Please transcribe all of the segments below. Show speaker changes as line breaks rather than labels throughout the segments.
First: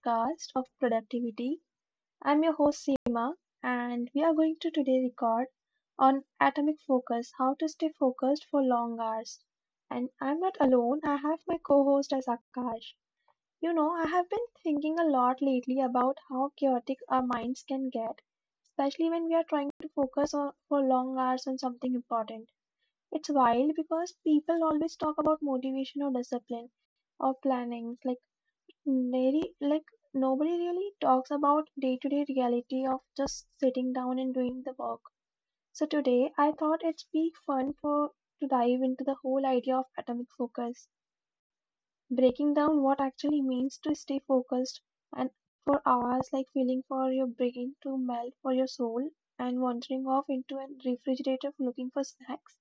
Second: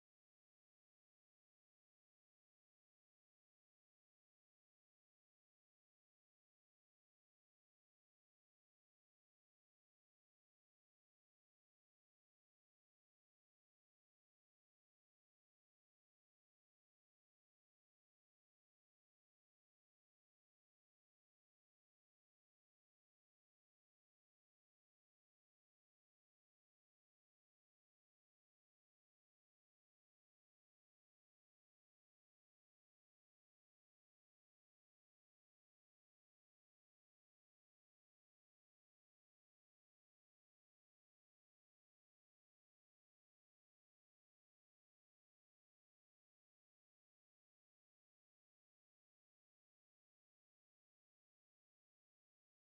podcast of productivity. I'm your host Seema, and we are going to today record on atomic focus, how to stay focused for long hours. And I'm not alone, I have my co-host as Akash. You know, I have been thinking a lot lately about how chaotic our minds can get, especially when we are trying to focus for long hours on something important. It's wild because people always talk about motivation or discipline or planning like. Nobody really talks about day-to-day reality of just sitting down and doing the work. So today I thought it'd be fun for to dive into the whole idea of atomic focus, breaking down what actually means to stay focused and for hours like feeling for your brain to melt for your soul and wandering off into a refrigerator looking for snacks.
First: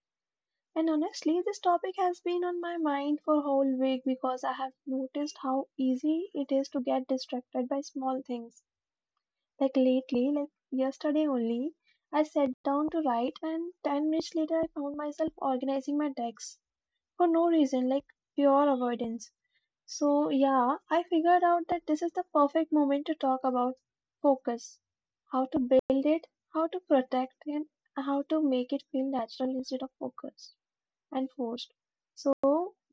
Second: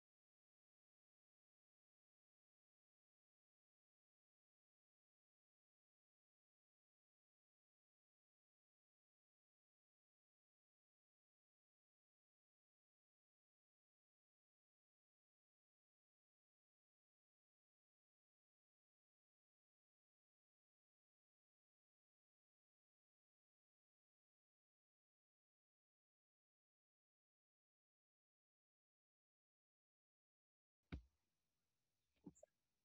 And honestly, this topic has been on my mind for a whole week because I have noticed how easy it is to get distracted by small things. Like lately, like yesterday only, I sat down to write and 10 minutes later I found myself organizing my decks for no reason, like pure avoidance. So yeah, I figured out that this is the perfect moment to talk about focus, how to build it, how to protect it, and how to make it feel natural instead of focus and forced. So,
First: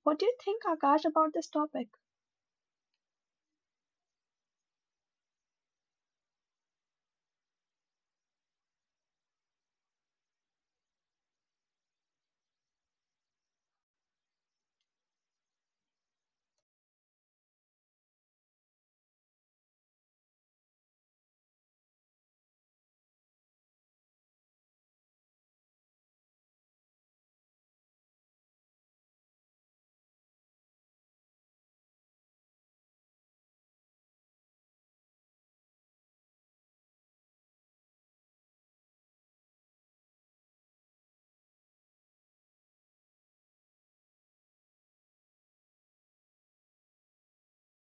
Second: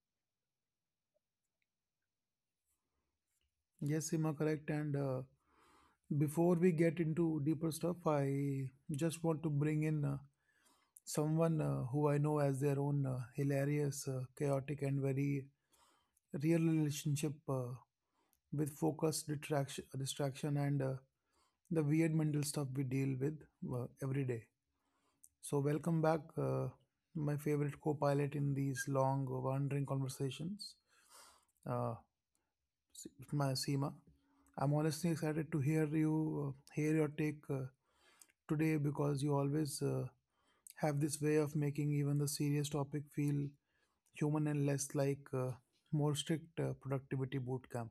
what do you think, Akash, about this topic?
Yes, Seema, correct. And Before we get into deeper stuff, I just want to bring in someone who I know as their own hilarious, chaotic, and very real relationship with focus, distraction, and the weird mental stuff we deal with every day. So, welcome back, my favorite co-pilot in these long, wandering conversations. Uh, my Seema. I'm honestly excited to hear your take today because you always have this way of making even the serious topic feel human and less like more strict productivity boot camp.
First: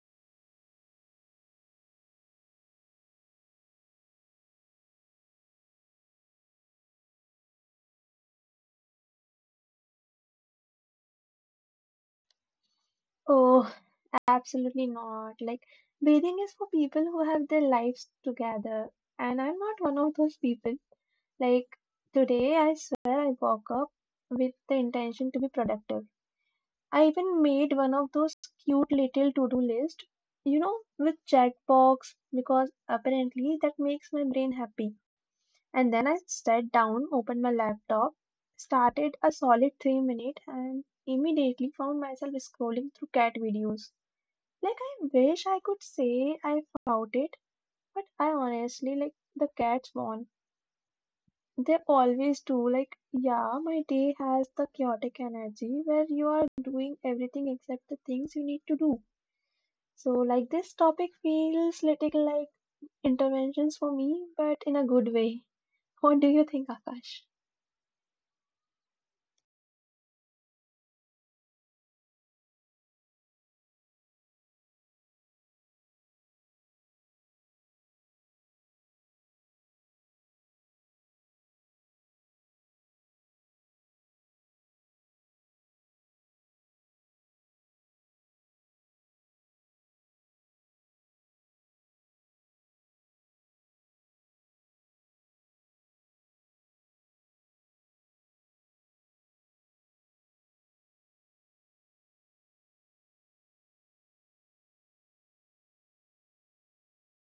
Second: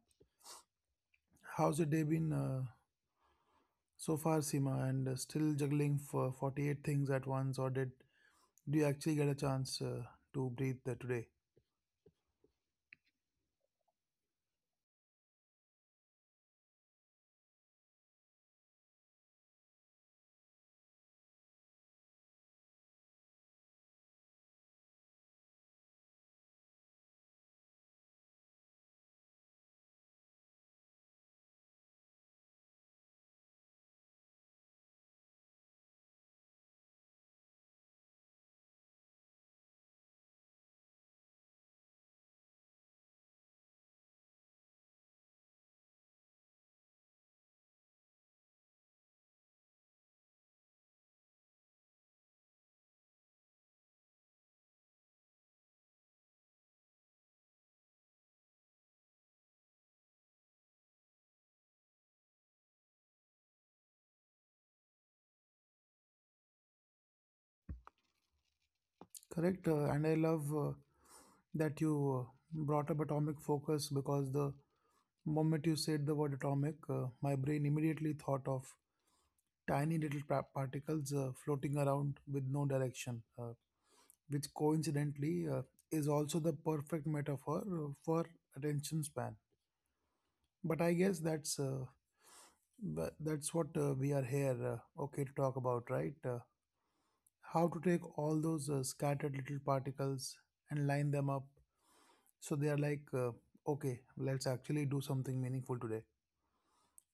How's your day been so far, Seema? And still juggling for 48 things at once, or did do you actually get a chance to breathe today?
Oh, absolutely not. Like, bathing is for people who have their lives together, and I'm not one of those people. Like, today, I swear I woke up with the intention to be productive. I even made one of those cute little to do list, you know, with checkbox, because apparently that makes my brain happy. And then I sat down, opened my laptop, started a solid 3 minutes, and immediately found myself scrolling through cat videos. Like I wish I could say I fought it, but I honestly like the cats won. They always do. Like yeah, my day has the chaotic energy where you are doing everything except the things you need to do. So like this topic feels little like interventions for me, but in a good way. What do you think, Akash?
Correct. And I love that you brought up atomic focus because the moment you said the word atomic, my brain immediately thought of tiny little particles floating around with no direction, which coincidentally is also the perfect metaphor for attention span. But I guess that's that's what we are here, okay, to talk about, right? How to take all those scattered little particles and line them up. So they are like, okay, let's actually do something meaningful today.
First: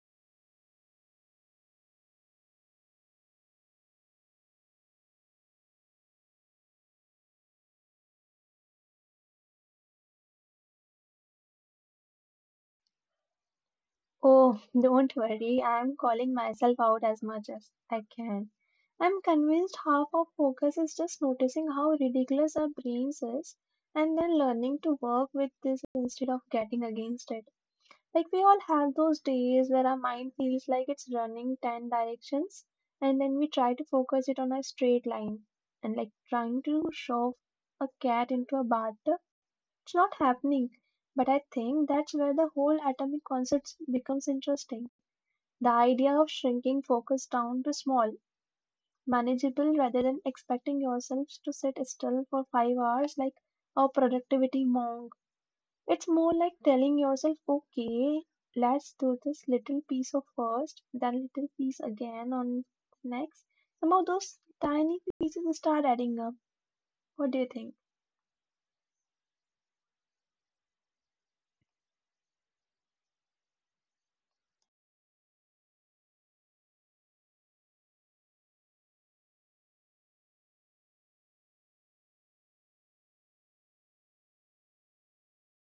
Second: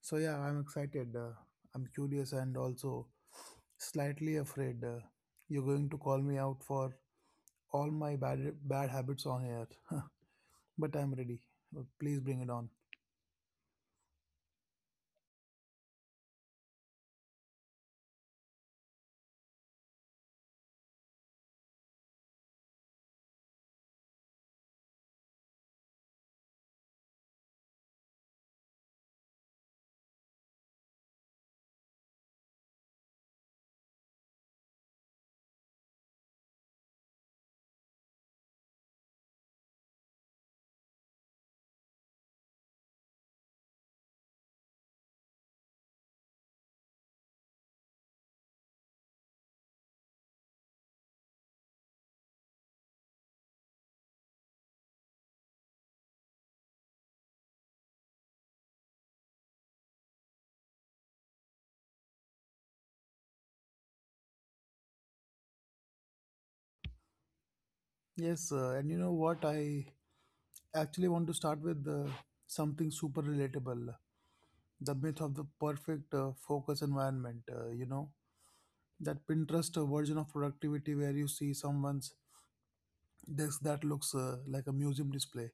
So yeah, I'm excited. I'm curious and also slightly afraid. You're going to call me out for all my bad habits on air, but I'm ready. Please bring it on.
Oh, don't worry, I'm calling myself out as much as I can. I'm convinced half of focus is just noticing how ridiculous our brains is and then learning to work with this instead of getting against it. Like we all have those days where our mind feels like it's running 10 directions and then we try to focus it on a straight line and like trying to shove a cat into a bathtub. It's not happening. But I think that's where the whole atomic concept becomes interesting, the idea of shrinking focus down to small, manageable rather than expecting yourself to sit still for 5 hours like a productivity monk. It's more like telling yourself, okay, let's do this little piece of first, then little piece again on next. Somehow those tiny pieces start adding up. What do you think?
Yes, and you know what? I actually want to start with something super relatable, the myth of the perfect focus environment. You know, that Pinterest version of productivity where you see someone's desk that looks like a museum display.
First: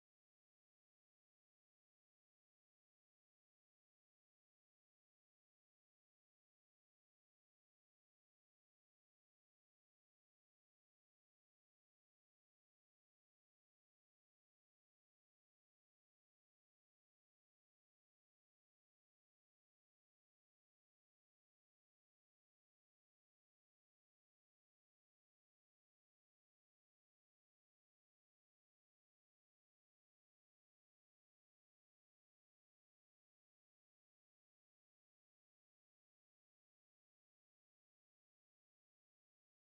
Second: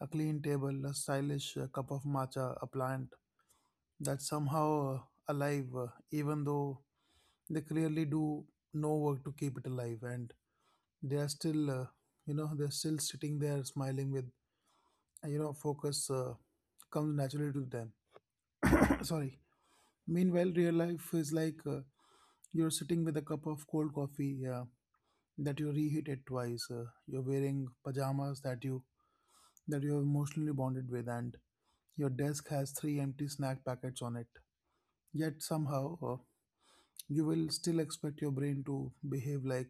A clean table, a stylish cup of matcha, a plant that's somehow alive, even though they clearly do no work to keep it alive. And they are still, you know, they're still sitting there smiling with, you know, focus comes naturally to them. Sorry. Meanwhile, real life is like you're sitting with a cup of cold coffee that you reheated twice. You're wearing pajamas that you have emotionally bonded with, and your desk has three empty snack packets on it. Yet somehow you will still expect your brain to behave like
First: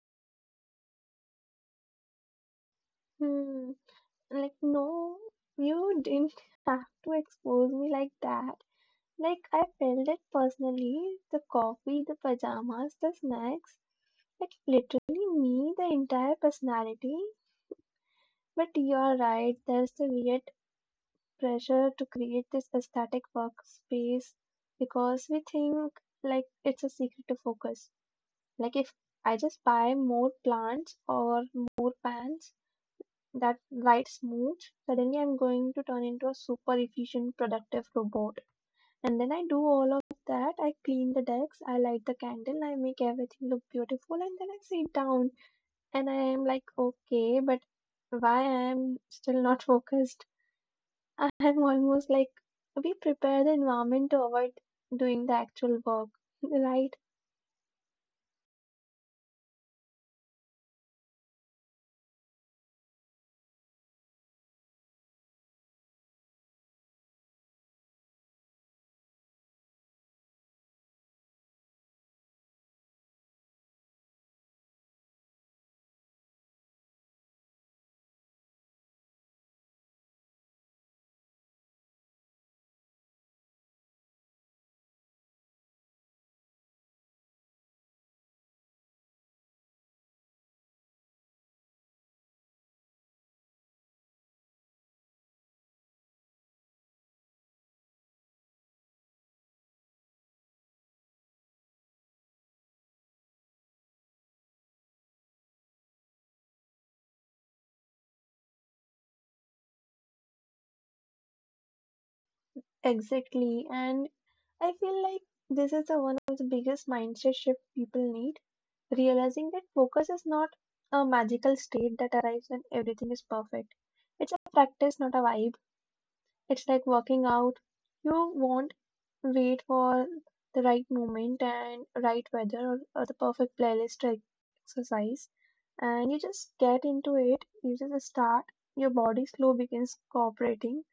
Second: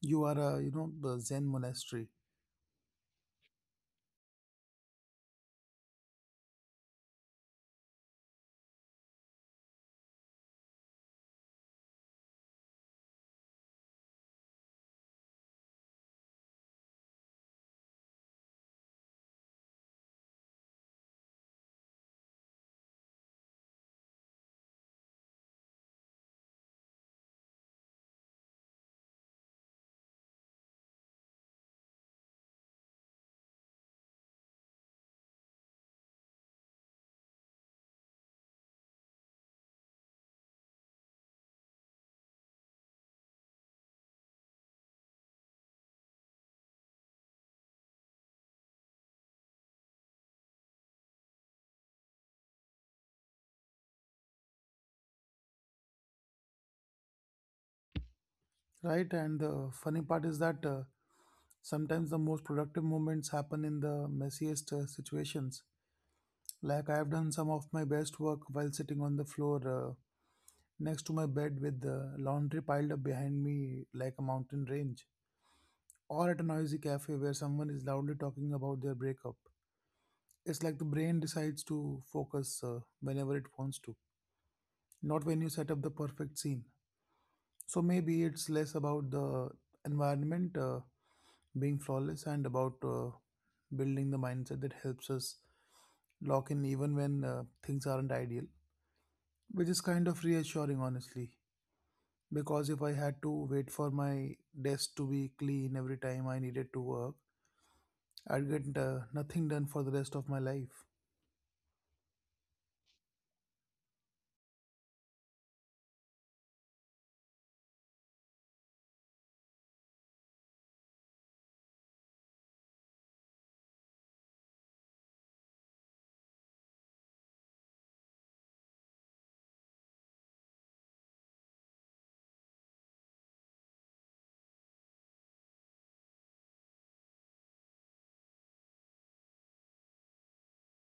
you are a, you know, the Zen monastery,
Hmm, like, no, you didn't have to expose me like that. Like I felt it personally. The coffee, the pajamas, the snacks. Like literally me, the entire personality. But you are right, there's the weird pressure to create this aesthetic workspace because we think like it's a secret to focus. Like if I just buy more plants or more pants that light smooth, suddenly I'm going to turn into a super efficient, productive robot. And then I do all of that. I clean the decks, I light the candle, I make everything look beautiful, and then I sit down and I am like, okay, but why I am still not focused? I am almost like we prepare the environment to avoid doing the actual work, right?
right? And the funny part is that sometimes the most productive moments happen in the messiest situations. Like I have done some of my best work while sitting on the floor next to my bed with the laundry piled up behind me like a mountain range, or at a noisy cafe where someone is loudly talking about their breakup. It's like the brain decides to focus whenever it wants to, not when you set up the perfect scene. So maybe it's less about the environment being flawless and about building the mindset that helps us lock in even when things aren't ideal, which is kind of reassuring, honestly. Because if I had to wait for my desk to be clean every time I needed to work, I'd get nothing done for the rest of my life.
Exactly. And I feel like this is the one of the biggest mindset shift people need, realizing that focus is not a magical state that arrives when everything is perfect. It's a practice, not a vibe. It's like working out. You won't wait for the right moment and right weather or the perfect playlist to exercise. And you just get into it. You just start. Your body slow begins cooperating.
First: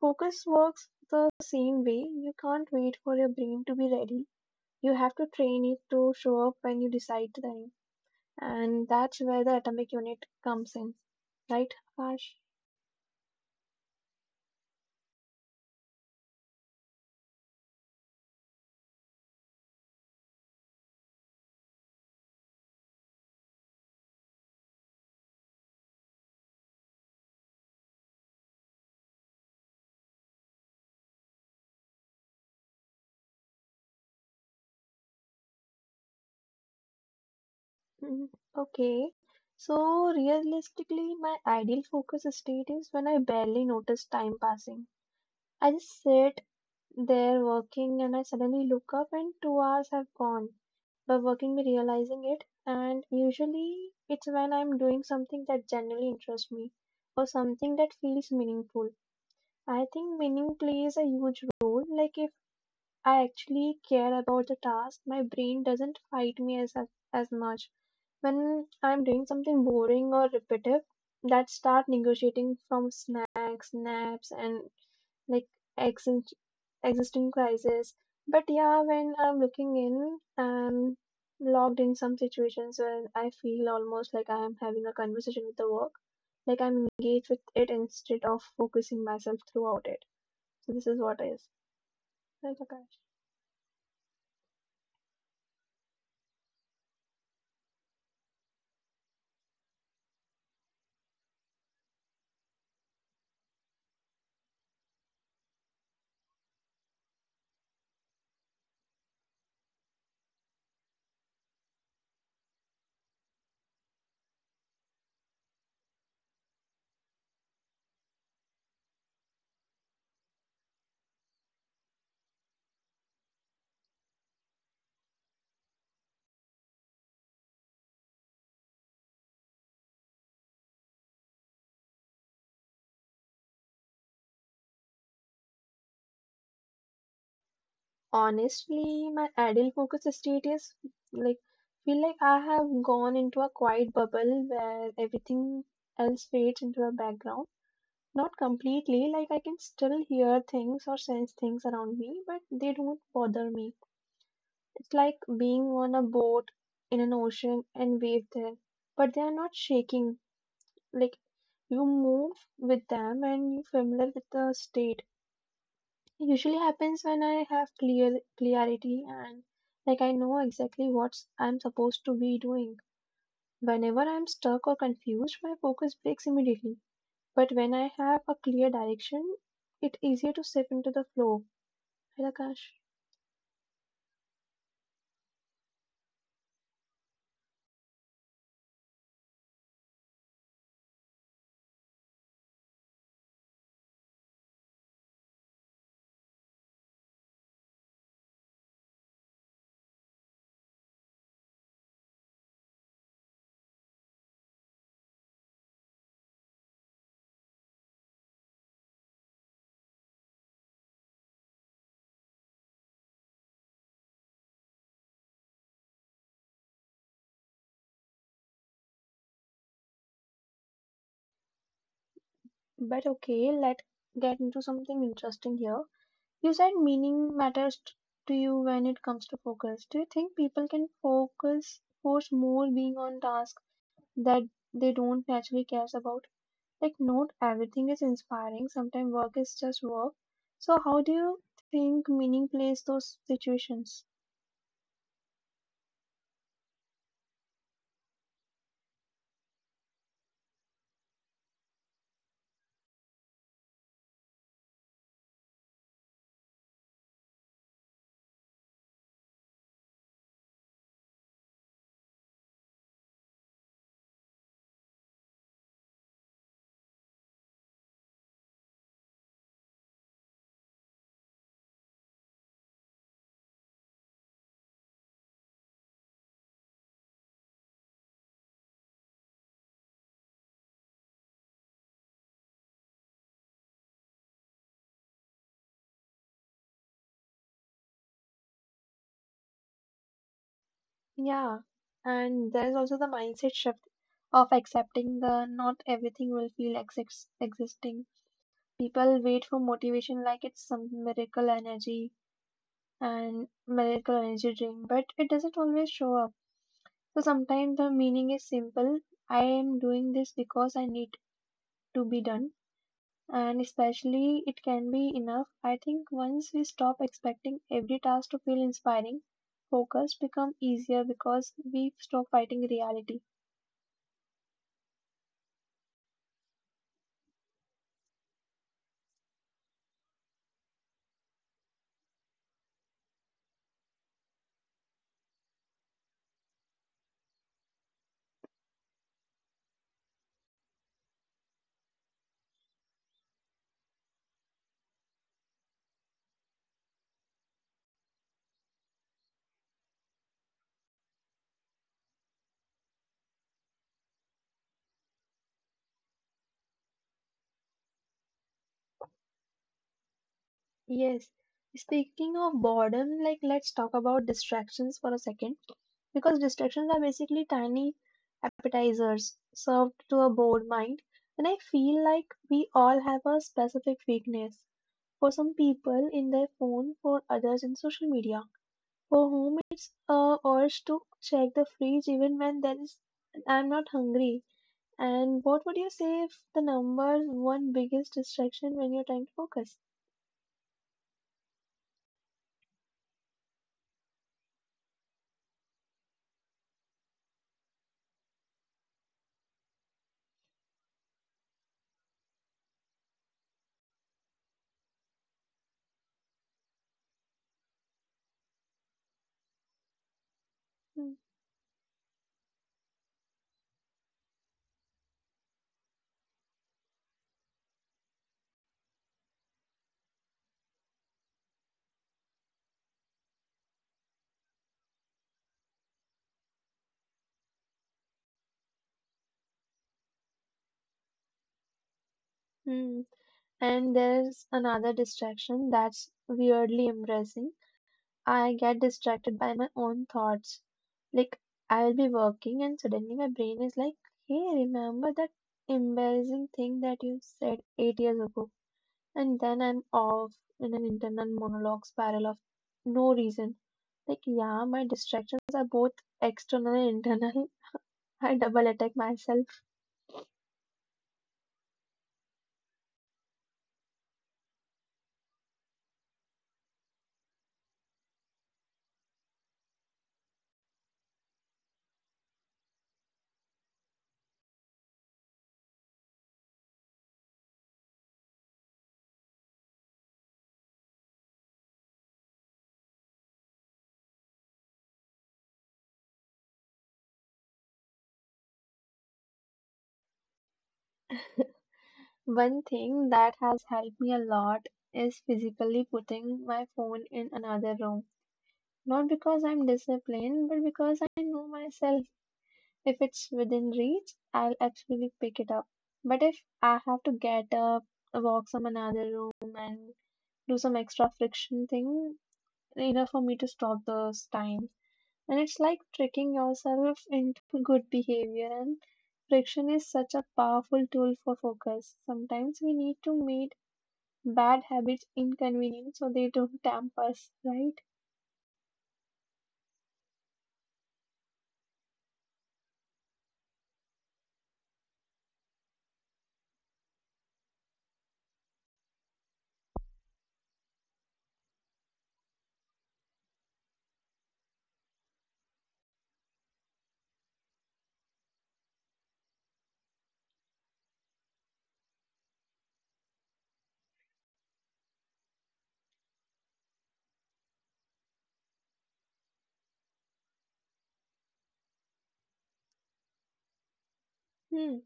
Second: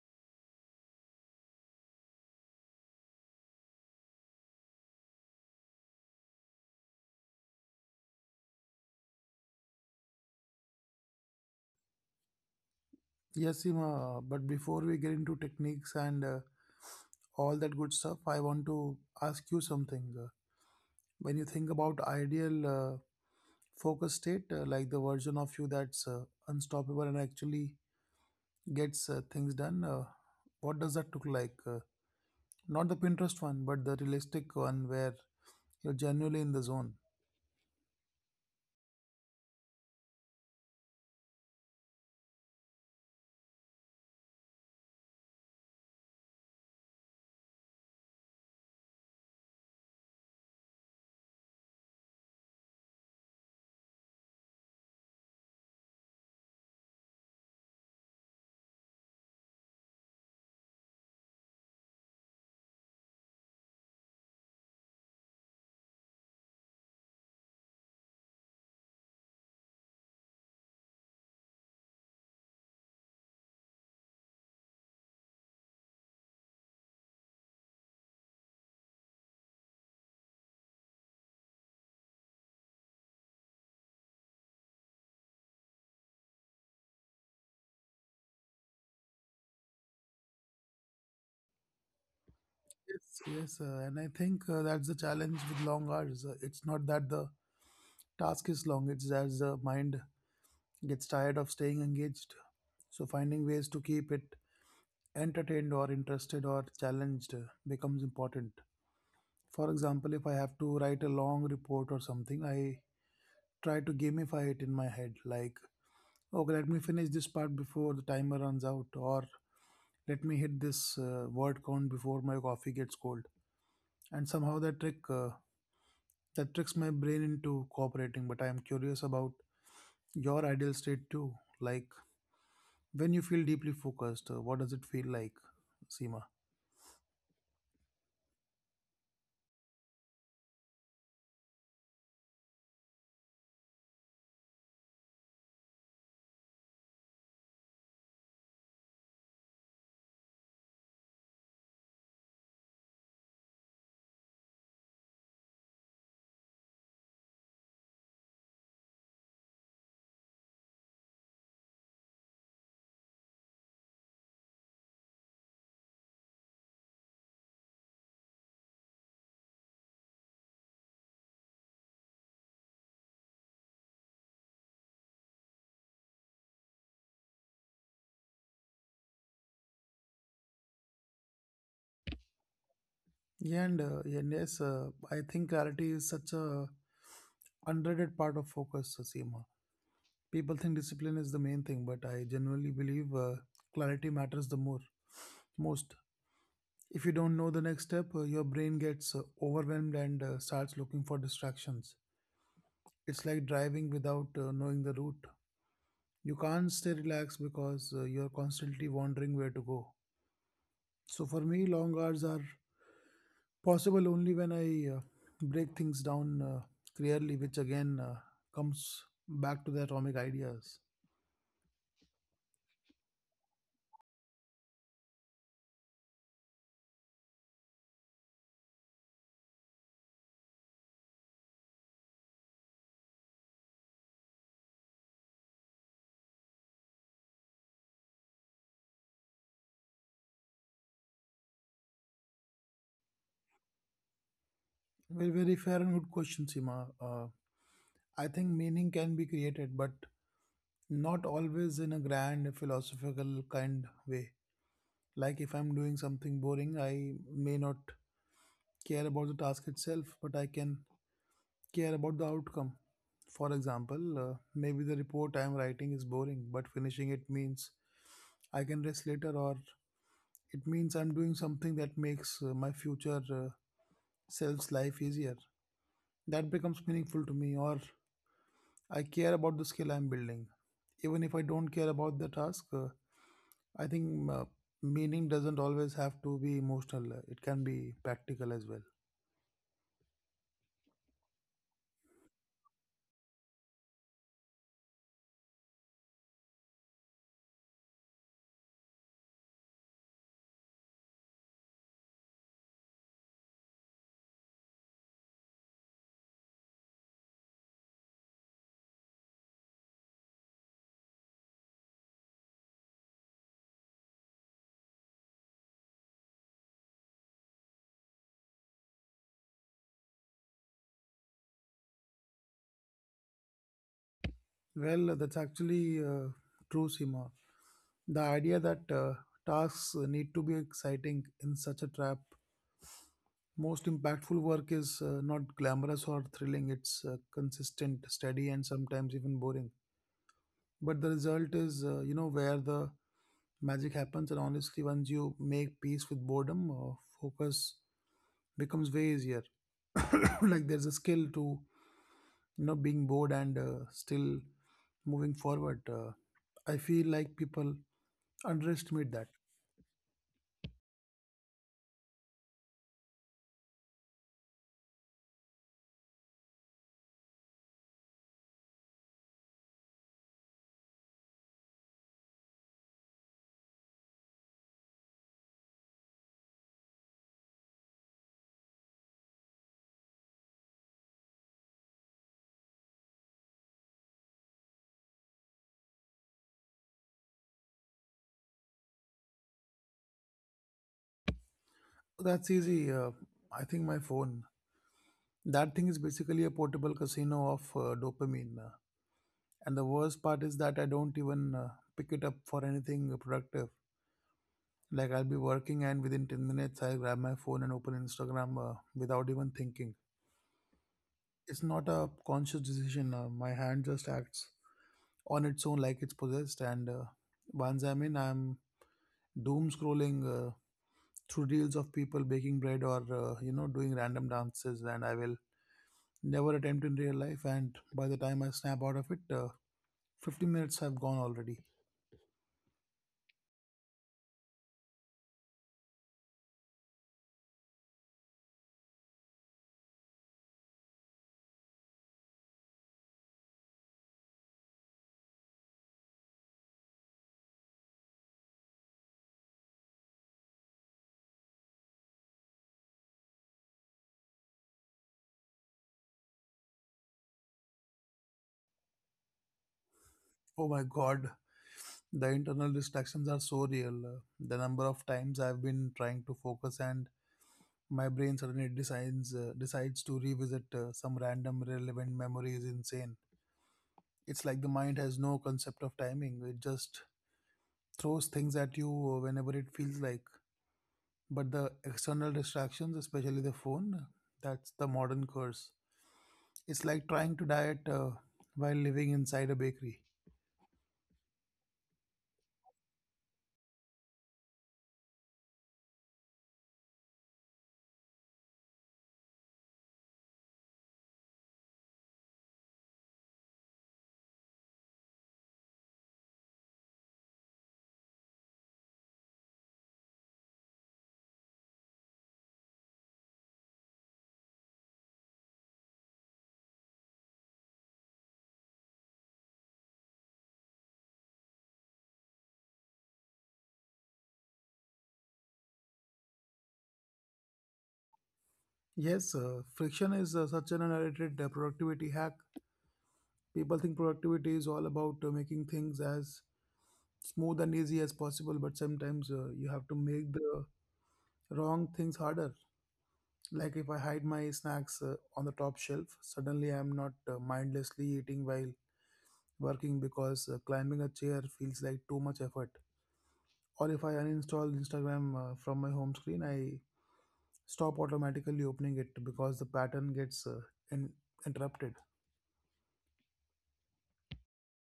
Focus works the same way. You can't wait for your brain to be ready. You have to train it to show up when you decide to. And that's where the atomic unit comes in. Right, Akash?
Yes, Seema, but before we get into techniques and all that good stuff, I want to ask you something. When you think about ideal focus state, like the version of you that's unstoppable and actually gets things done, what does that look like? Not the Pinterest one, but the realistic one where you're genuinely in the zone.
Mhm. Okay. So realistically, my ideal focus state is when I barely notice time passing. I just sit there working and I suddenly look up and 2 hours have gone. By working, me realizing it, and usually it's when I'm doing something that generally interests me or something that feels meaningful. I think meaning plays a huge role. Like if I actually care about the task, my brain doesn't fight me as much when I'm doing something boring or repetitive, that start negotiating from snacks, naps, and like exist- existing crisis. But yeah, when I'm looking in, I'm logged in some situations where I feel almost like I am having a conversation with the work. Like I'm engaged with it instead of focusing myself throughout it. So this is what is. Right, okay.
Yes, yes, and I think that's the challenge with long hours. It's not that the task is long; it's as the mind gets tired of staying engaged. So finding ways to keep it entertained or interested or challenged becomes important. For example, if I have to write a long report or something, I try to gamify it in my head like, okay, let me finish this part before the timer runs out, or let me hit this word count before my coffee gets cold. And somehow that tricks my brain into cooperating. But I am curious about your ideal state too. Like when you feel deeply focused, what does it feel like, Seema?
Honestly, my ideal focus state is like feel like I have gone into a quiet bubble where everything else fades into a background, not completely, like I can still hear things or sense things around me, but they don't bother me. It's like being on a boat in an ocean and wave there but they are not shaking, like you move with them and you're familiar with the state. It usually happens when I have clear clarity and like I know exactly what I'm supposed to be doing. Whenever I'm stuck or confused, my focus breaks immediately. But when I have a clear direction, it's easier to step into the flow. Hey, Akash.
Yeah, and yes, I think clarity is such a underrated part of focus, Seema. People think discipline is the main thing, but I genuinely believe clarity matters most. If you don't know the next step, your brain gets overwhelmed and starts looking for distractions. It's like driving without knowing the route. You can't stay relaxed because you're constantly wondering where to go. So for me, long hours are possible only when I break things down clearly, which again comes back to the atomic ideas.
But okay, let's get into something interesting here. You said meaning matters to you when it comes to focus. Do you think people can focus force more being on tasks that they don't naturally cares about? Like not everything is inspiring. Sometimes work is just work. So how do you think meaning plays those situations?
Very, very fair and good question, Sima. I think meaning can be created, but not always in a grand philosophical kind way. Like if I'm doing something boring, I may not care about the task itself, but I can care about the outcome. For example, maybe the report I'm writing is boring, but finishing it means I can rest later, or it means I'm doing something that makes my future self's life easier. That becomes meaningful to me, or I care about the skill I'm building. Even if I don't care about the task, I think meaning doesn't always have to be emotional, it can be practical as well.
Yeah, and there is also the mindset shift of accepting the not everything will feel existing. People wait for motivation like it's some miracle energy and miracle energy drink, but it doesn't always show up. So sometimes the meaning is simple. I am doing this because I need to be done and especially it can be enough. I think once we stop expecting every task to feel inspiring, focus become easier because we stop fighting reality.
Well, that's actually true, Sima. The idea that tasks need to be exciting in such a trap. Most impactful work is not glamorous or thrilling, it's consistent, steady, and sometimes even boring. But the result is, you know, where the magic happens. And honestly, once you make peace with boredom, focus becomes way easier. Like there's a skill to, you know, being bored and still moving forward. I feel like people underestimate that.
Yes. Speaking of boredom, like let's talk about distractions for a second. Because distractions are basically tiny appetizers served to a bored mind. And I feel like we all have a specific weakness. For some people in their phone, for others in social media. For whom it's a urge to check the fridge even when there is I'm not hungry. And what would you say if the number one biggest distraction when you're trying to focus?
That's easy. I think my phone. That thing is basically a portable casino of dopamine. And the worst part is that I don't even pick it up for anything productive. Like I'll be working and within 10 minutes I'll grab my phone and open Instagram without even thinking.
Hmm.
It's not a conscious decision. My hand just acts on its own like it's possessed. And once I'm in, I'm doom scrolling through reels of people baking bread, or, you know, doing random dances. And I will never attempt in real life. And by the time I snap out of it, 15 minutes have gone already.
Hmm. And there's another distraction that's weirdly embarrassing. I get distracted by my own thoughts. Like I'll be working and suddenly my brain is like, hey, remember that embarrassing thing that you said 8 years ago? And then I'm off in an internal monologue spiral of no reason. Like, yeah, my distractions are both external and internal. I double attack myself.
Oh my god, the internal distractions are so real. The number of times I've been trying to focus and my brain suddenly decides to revisit some random relevant memory is insane. It's like the mind has no concept of timing. It just throws things at you whenever it feels like. But the external distractions, especially the phone, that's the modern curse. It's like trying to diet while living inside a bakery.
One thing that has helped me a lot is physically putting my phone in another room. Not because I'm disciplined, but because I know myself. If it's within reach, I'll actually pick it up. But if I have to get up, walk some another room, and do some extra friction thing, enough for me to stop those times, and it's like tricking yourself into good behavior. And friction is such a powerful tool for focus. Sometimes we need to make bad habits inconvenient so they don't tempt us, right?
Yes, friction is such an underrated productivity hack. People think productivity is all about making things as smooth and easy as possible, but sometimes you have to make the wrong things harder. Like if I hide my snacks on the top shelf, suddenly I'm not mindlessly eating while working because climbing a chair feels like too much effort. Or if I uninstall Instagram from my home screen, I stop automatically opening it because the pattern gets in- interrupted.
Hmm.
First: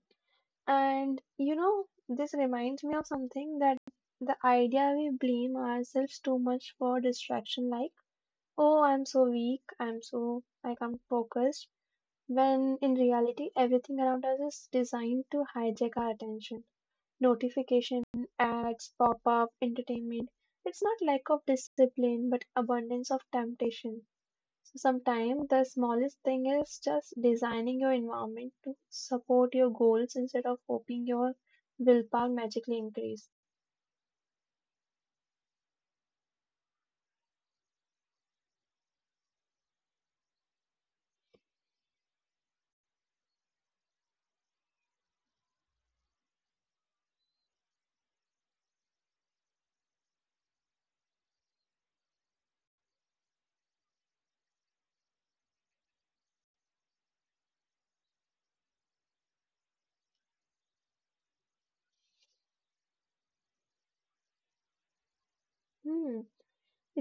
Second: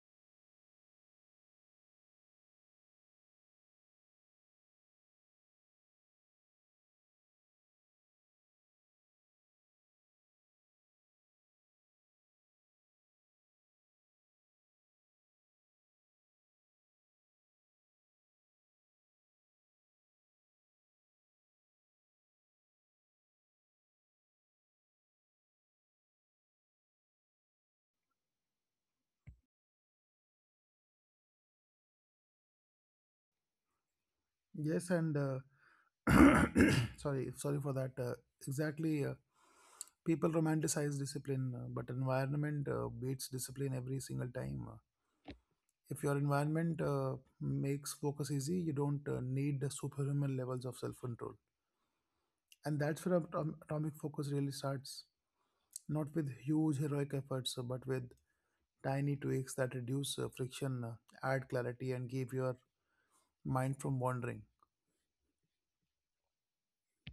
And you know, this reminds me of something that the idea we blame ourselves too much for distraction, like, oh, I'm so weak, I'm so, like, I'm focused when in reality everything around us is designed to hijack our attention. Notification, ads, pop up, entertainment. It's not lack of discipline but abundance of temptation. So sometimes the smallest thing is just designing your environment to support your goals instead of hoping your willpower magically increase.
Yes, and sorry for that. Exactly, people romanticize discipline, but environment beats discipline every single time. If your environment makes focus easy, you don't need the superhuman levels of self-control, and that's where atomic focus really starts. Not with huge heroic efforts, but with tiny tweaks that reduce friction, add clarity, and keep your mind from wandering.
Hmm.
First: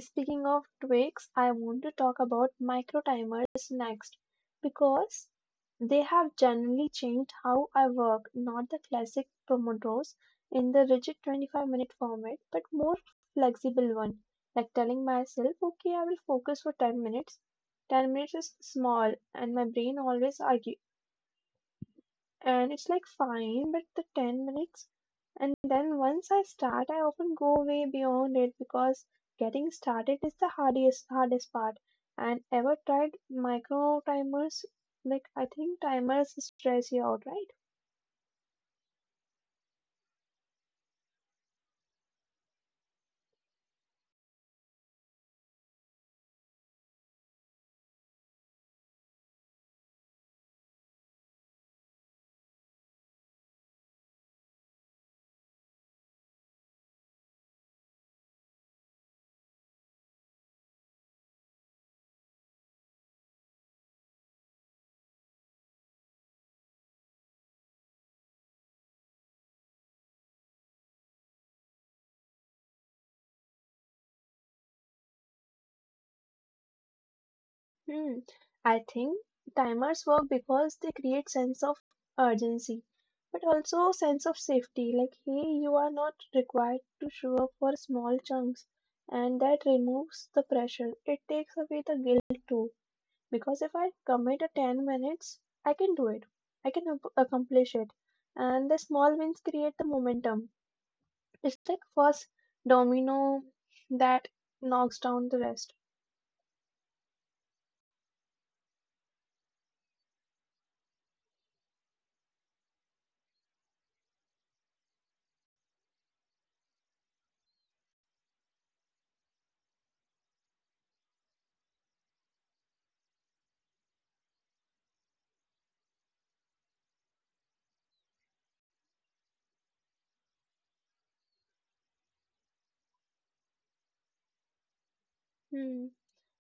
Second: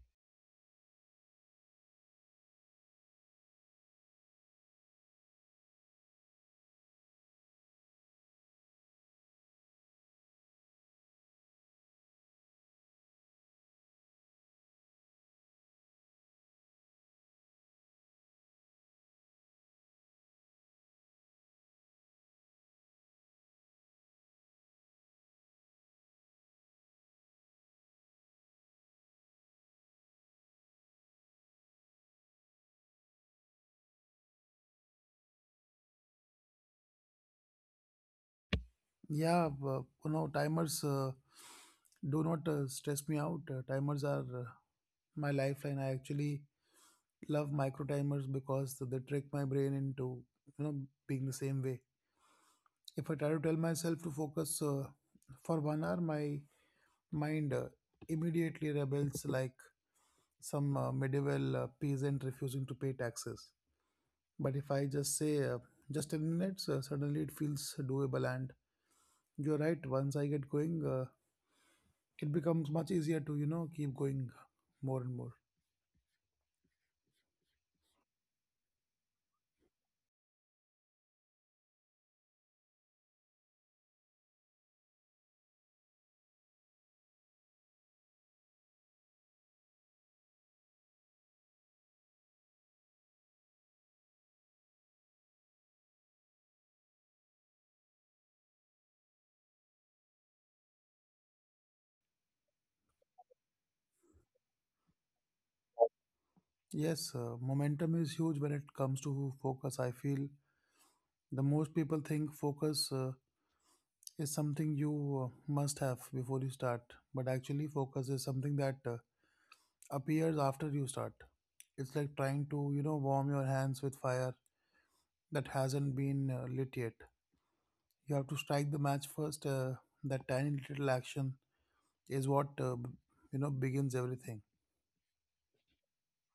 Speaking of tweaks, I want to talk about micro timers next because they have generally changed how I work, not the classic Pomodoros in the rigid 25-minute format, but more flexible one, like telling myself, okay, I will focus for 10 minutes. 10 minutes is small, and my brain always argue, and it's like fine but the 10 minutes. And then once I start I often go way beyond it because getting started is the hardest part. And ever tried micro timers? Like, I think timers stress you out, right?
Yeah, you know, timers do not stress me out. Timers are my lifeline. I actually love micro timers because they trick my brain into, you know, being the same way. If I try to tell myself to focus for 1 hour, my mind immediately rebels like some medieval peasant refusing to pay taxes. But if I just say just 10 minutes, suddenly it feels doable. And you're right, once I get going, it becomes much easier to keep going more and more.
Hmm, I think timers work because they create sense of urgency, but also sense of safety. Like, hey, you are not required to show up for small chunks, and that removes the pressure. It takes away the guilt too, because if I commit a 10 minutes, I can do it. I can accomplish it, and the small wins create the momentum. It's like first domino that knocks down the rest.
Yes, momentum is huge when it comes to focus. I feel the most people think focus is something you uh, must have before you start, but actually focus is something that appears after you start. It's like trying to warm your hands with fire that hasn't been lit yet. You have to strike the match first. That tiny little action is what begins everything.
Hmm.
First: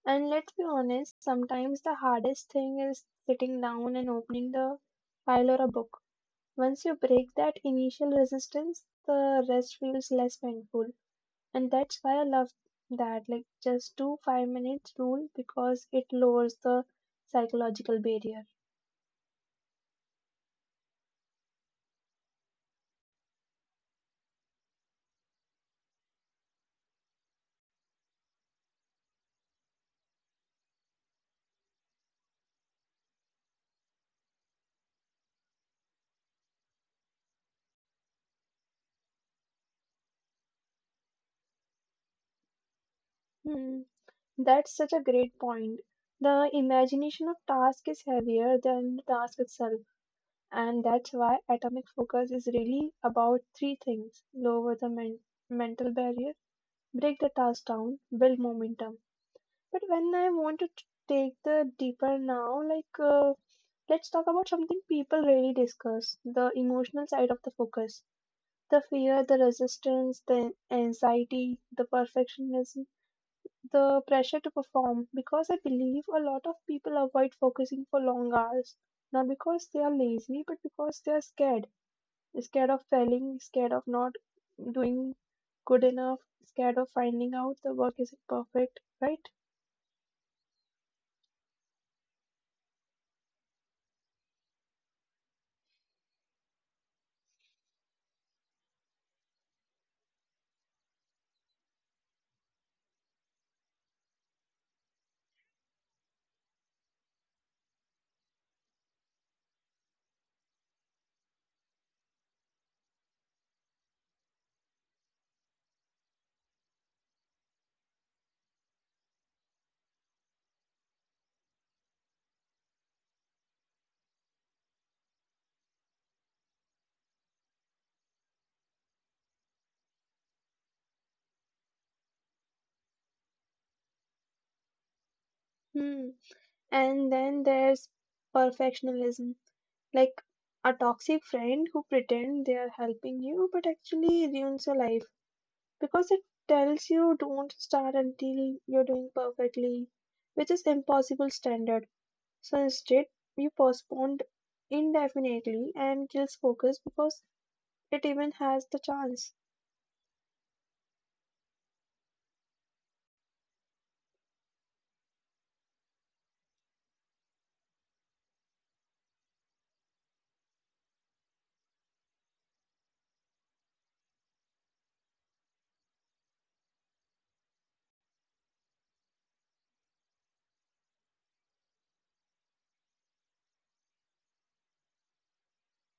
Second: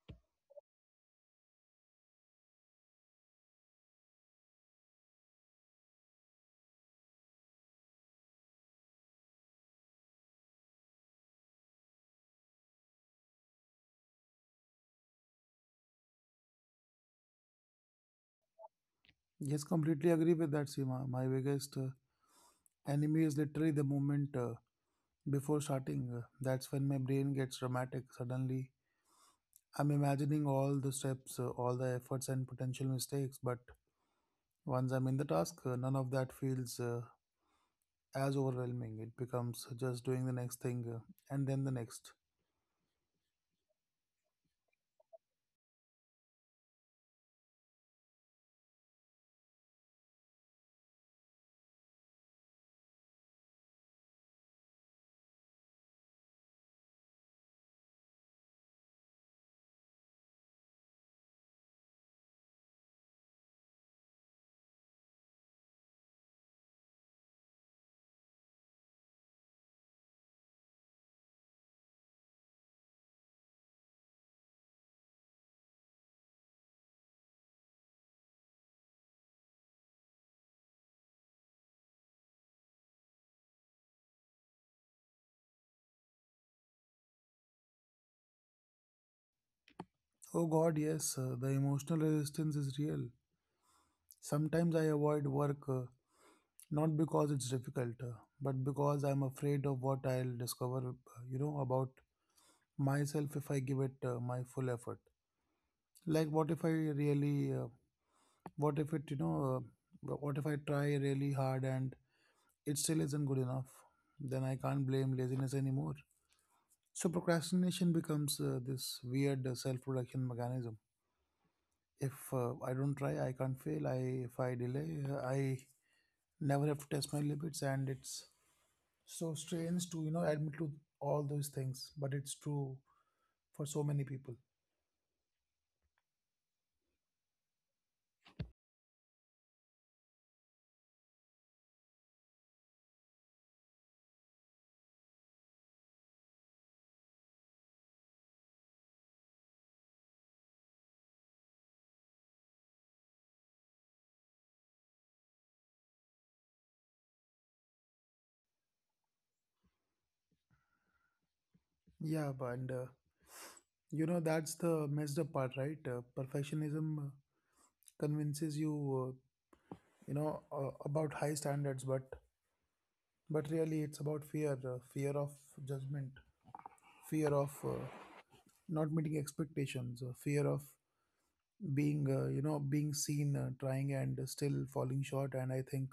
And let's be honest, sometimes the hardest thing is sitting down and opening the file or a book. Once you break that initial resistance, the rest feels less painful. And that's why I love that, like just do 5 minutes rule, because it lowers the psychological barrier.
Yes, completely agree with that, Seema. My biggest enemy is literally the moment before starting. That's when my brain gets dramatic. Suddenly, I'm imagining all the steps, all the efforts, and potential mistakes. But once I'm in the task, none of that feels as overwhelming. It becomes just doing the next thing and then the next.
Hmm, that's such a great point. The imagination of task is heavier than the task itself. And that's why atomic focus is really about three things: lower the mental barrier, break the task down, build momentum. But when I want to take the deeper now, like let's talk about something people rarely discuss: the emotional side of the focus. The fear, the resistance, the anxiety, the perfectionism, the pressure to perform. Because I believe a lot of people avoid focusing for long hours, not because they are lazy, but because they are scared, scared of failing, scared of not doing good enough, scared of finding out the work isn't perfect, right?
Oh God, yes, the emotional resistance is real. Sometimes I avoid work. Not because it's difficult, but because I'm afraid of what I'll discover about myself if I give it my full effort. Like what if it you know what if I try really hard and it still isn't good enough? Then I can't blame laziness anymore. So procrastination becomes this weird self-protection mechanism. If I don't try, I can't fail. I If I delay, I never have to test my limits. And it's so strange to admit to all those things, but it's true for so many people.
Hmm. And then there's perfectionism, like a toxic friend who pretend they are helping you but actually ruins your life, because it tells you don't start until you're doing perfectly, which is impossible standard. So instead, you postponed indefinitely and kills focus because it even has the chance.
Yeah, but and, you know that's the messed up part, right? Perfectionism convinces you uh, you know about high standards, but really it's about fear, fear of judgment, fear of not meeting expectations, fear of being you know being seen, trying and still falling short. And I think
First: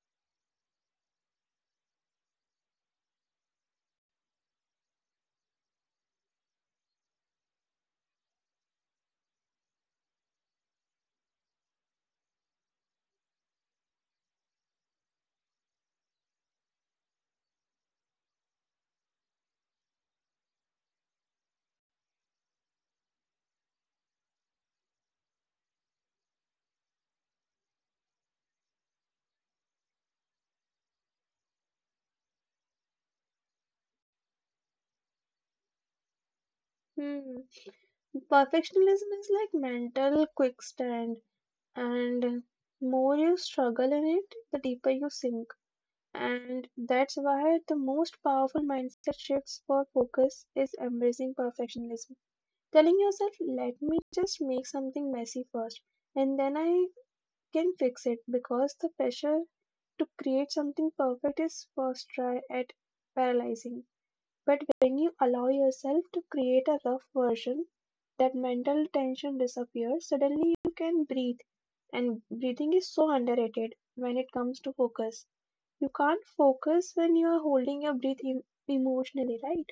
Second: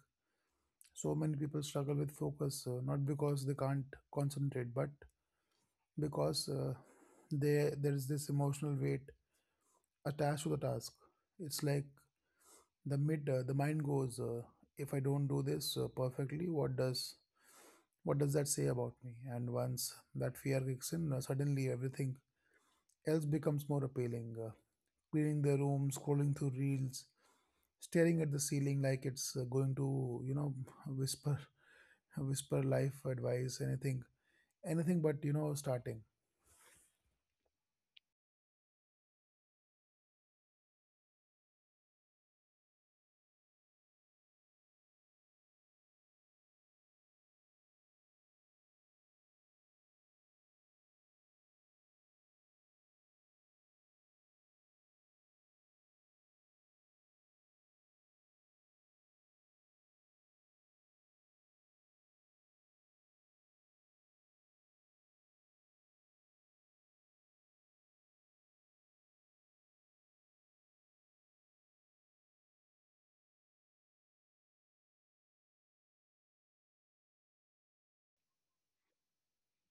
so many people struggle with focus, not because they can't concentrate, but because they there is this emotional weight attached to the task. It's like the mid the mind goes, if I don't do this perfectly, what does that say about me? And once that fear kicks in, suddenly everything else becomes more appealing. Cleaning the room, scrolling through reels, staring at the ceiling like it's going to whisper whisper life advice, anything, anything but starting.
Hmm. Perfectionism is like mental quicksand, and more you struggle in it, the deeper you sink. And that's why the most powerful mindset shifts for focus is embracing perfectionism. Telling yourself, let me just make something messy first, and then I can fix it, because the pressure to create something perfect is first try at paralyzing. But when you allow yourself to create a rough version, that mental tension disappears. Suddenly you can breathe. And breathing is so underrated when it comes to focus. You can't focus when you are holding your breath, emotionally, right?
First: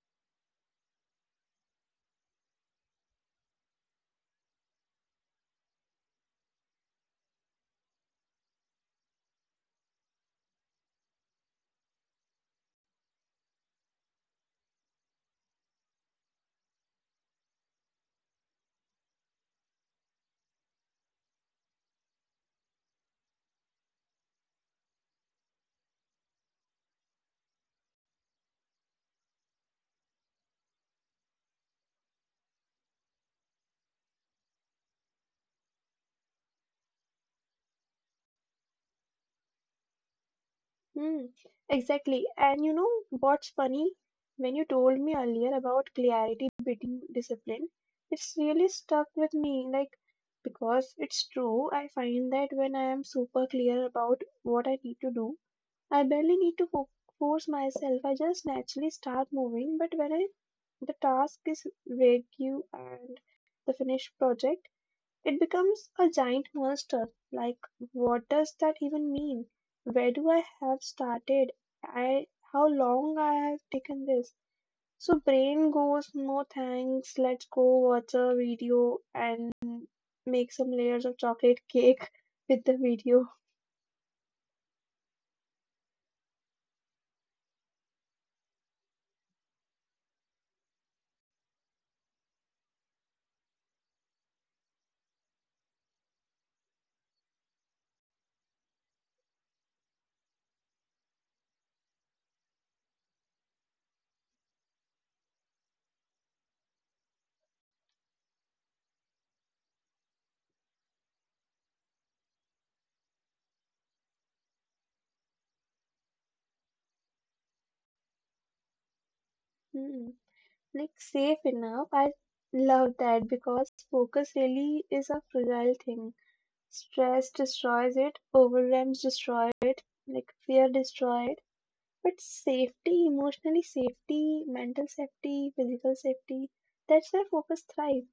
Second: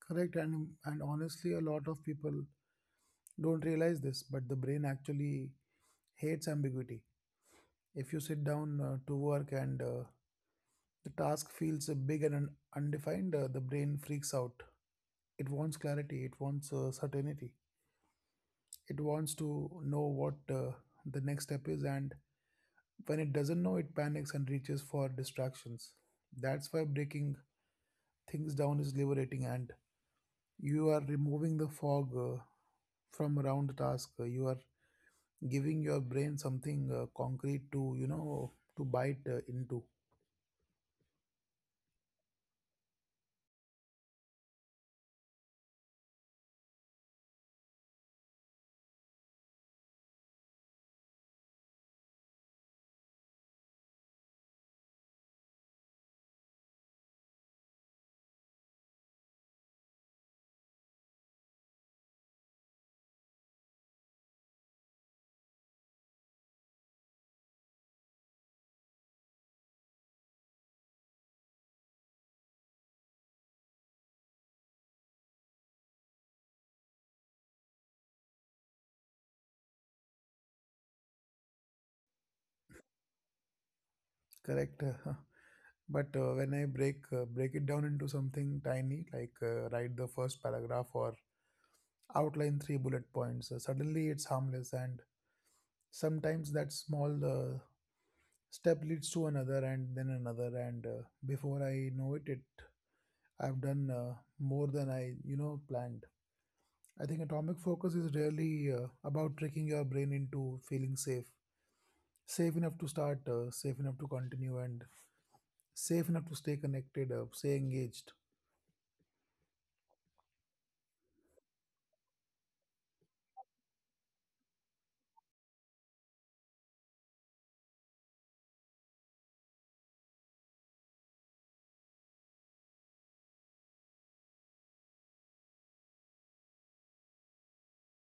Correct, and honestly, a lot of people don't realize this, but the brain actually hates ambiguity. If you sit down to work and the task feels big and undefined, the brain freaks out. It wants clarity. It wants certainty. It wants to know what the next step is, and when it doesn't know, it panics and reaches for distractions. That's why breaking things down is liberating, and you are removing the fog from around the task. You are giving your brain something concrete to you know to bite into.
Hmm, exactly. And you know what's funny? When you told me earlier about clarity beating discipline, it's really stuck with me. Like, because it's true, I find that when I am super clear about what I need to do, I barely need to force myself. I just naturally start moving. But when I, the task is vague and the finished project, it becomes a giant monster. Like, what does that even mean? Where do I have started? I how long I have taken this? So brain goes, no thanks. Let's go watch a video and make some layers of chocolate cake with the video.
Correct. But when I break it down into something tiny, like write the first paragraph or outline three bullet points. Suddenly it's harmless, and sometimes that small step leads to another and then another, and before I know it, I've done more than I planned. I think atomic focus is really about tricking your brain into feeling safe, safe enough to start, safe enough to continue, and safe enough to stay connected, stay engaged,
Hmm, like safe enough. I love that because focus really is a fragile thing. Stress destroys it, overwhelms destroy it, like fear destroy it. But safety, emotionally safety, mental safety, physical safety, that's where focus thrive.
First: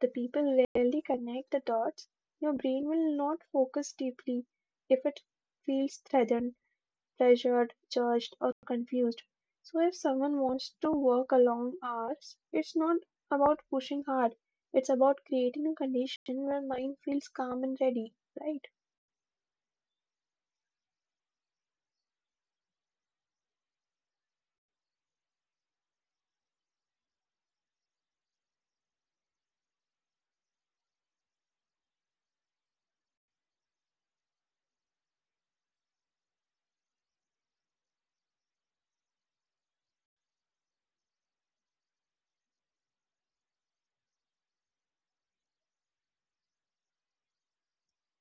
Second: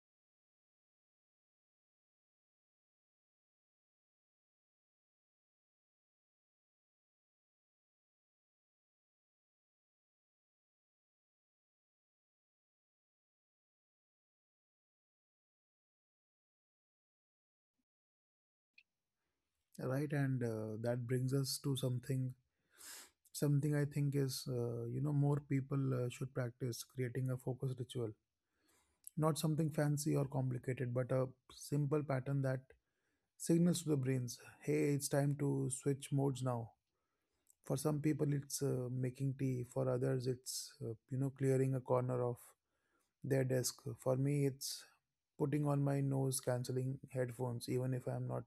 The people rarely connect the dots. Your brain will not focus deeply if it feels threatened, pressured, judged, or confused. So if someone wants to work a long hours, it's not about pushing hard. It's about creating a condition where mind feels calm and ready, right?
right? And that brings us to something. Something I think is, more people should practice creating a focus ritual. Not something fancy or complicated, but a simple pattern that signals to the brains, hey, it's time to switch modes now. For some people, it's making tea. For others, it's, clearing a corner of their desk. For me, it's putting on my noise cancelling headphones, even if I'm not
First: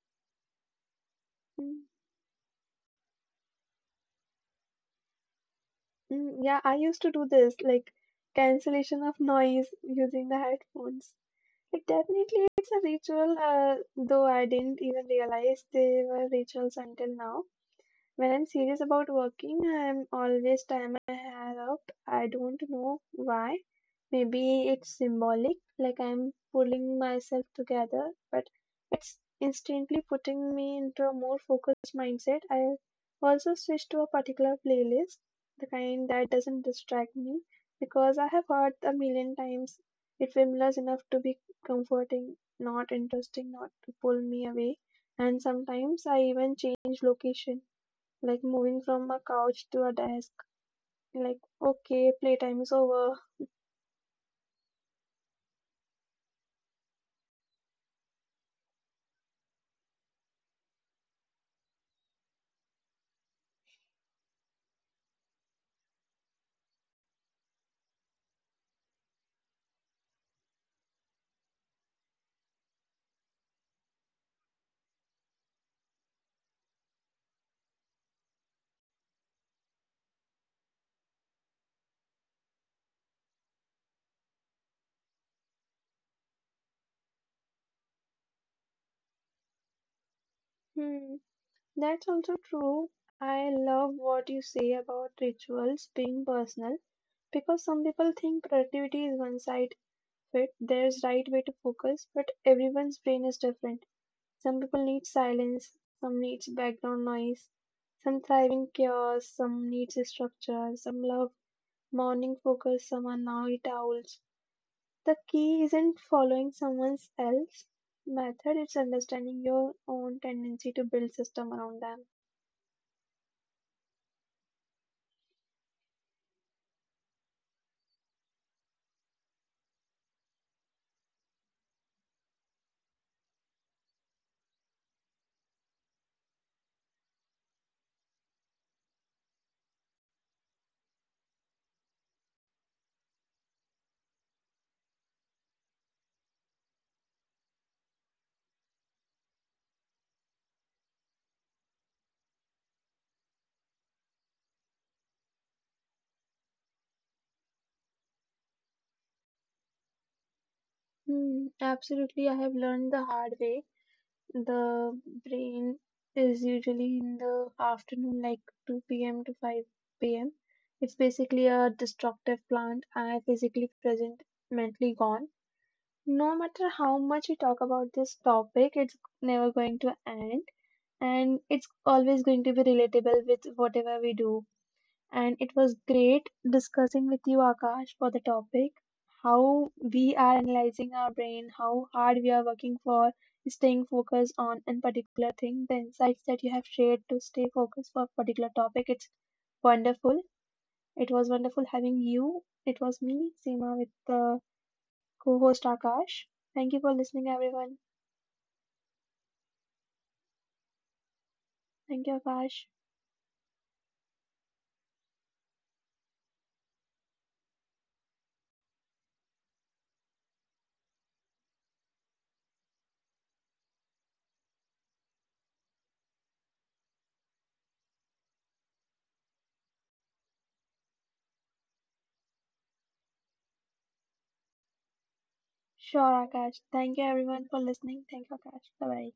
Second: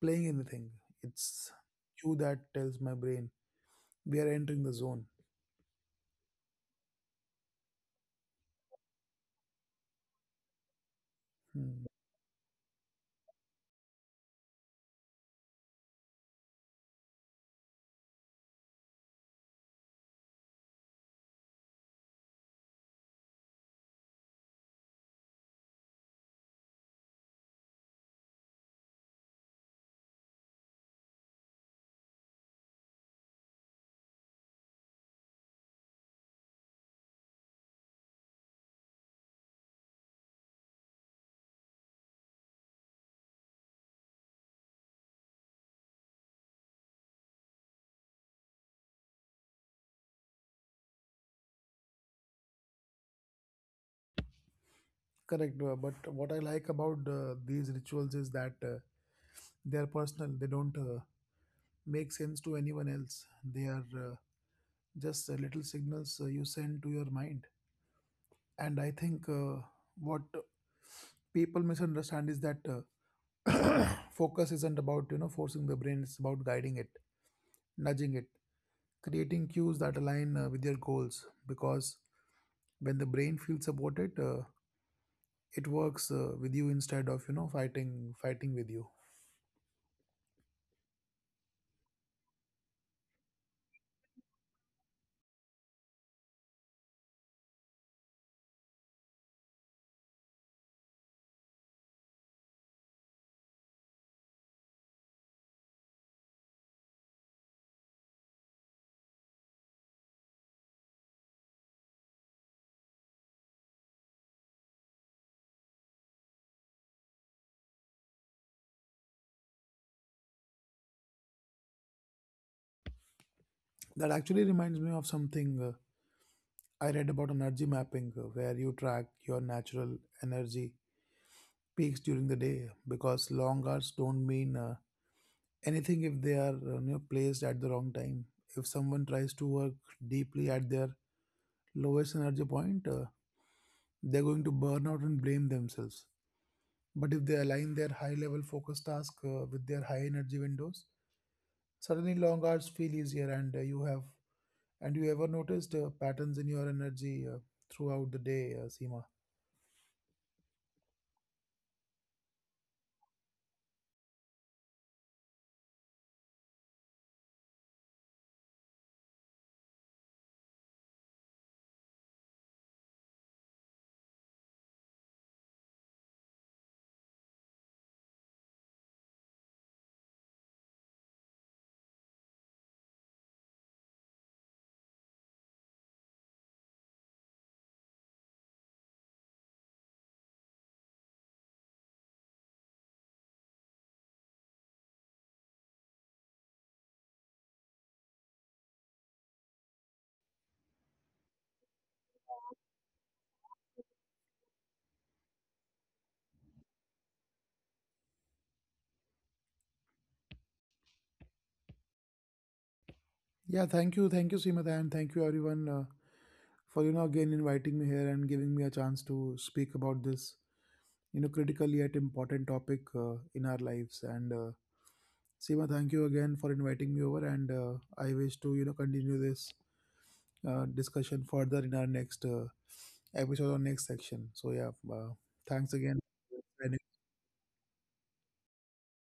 playing anything. It's
Mm,
you that tells my brain we are entering the zone.
mm, yeah, I used to do this, like cancellation of noise using the headphones. Like
Hmm.
definitely it's a ritual, though I didn't even realize they were rituals until now. When I'm serious about working, I'm always tie my hair up. I don't know why. Maybe it's symbolic, like I'm pulling myself together, but it's instantly putting me into a more focused mindset. I also switch to a particular playlist, the kind that doesn't distract me, because I have heard a million times it familiar enough to be comforting, not interesting, not to pull me away. And sometimes I even change location, like moving from a couch to a desk, like, okay, playtime is over.
Correct. But what I like about these rituals is that they are personal, they don't make sense to anyone else. They are just little signals you send to your mind. And I think what people misunderstand is that. Focus isn't about forcing the brain. It's about guiding it, nudging it, creating cues that align with your goals, because when the brain feels supported, it works with you instead of fighting with you.
Hmm, that's also true. I love what you say about rituals being personal, because some people think productivity is one side fit. There's right way to focus, but everyone's brain is different. Some people need silence, some needs background noise, some thriving chaos, some needs structure, some love morning focus, some are night owls. The key isn't following someone else's method, it's understanding your own tendency to build system around them.
That actually reminds me of something I read about energy mapping, where you track your natural energy peaks during the day, because long hours don't mean anything if they are placed at the wrong time. If someone tries to work deeply at their lowest energy point, they're going to burn out and blame themselves. But if they align their high level focus task with their high energy windows, suddenly long hours feel easier, and you have and you ever noticed patterns in your energy throughout the day, Seema?
Hmm, absolutely. I have learned the hard way. The brain is usually in the afternoon, like 2 p.m. to 5 p.m. It's basically a destructive plant. I physically present, mentally gone. No matter how much we talk about this topic, it's never going to end, and it's always going to be relatable with whatever we do. And it was great discussing with you, Akash, for the topic how we are analyzing our brain, how hard we are working for staying focused on a particular thing. The insights that you have shared to stay focused for a particular topic, it's wonderful. It was wonderful having you. It was me, Seema, with the co host Akash. Thank you for listening, everyone. Thank you, Akash.
Yeah, thank you, Seema, and thank you everyone for again inviting me here, and giving me a chance to speak about this critical yet important topic in our lives. And Seema, thank you again for inviting me over, and I wish to continue this discussion further in our next episode or next section. So yeah, thanks again.
Sure, Akash. Thank you, everyone, for listening. Thank you, Akash. Bye bye.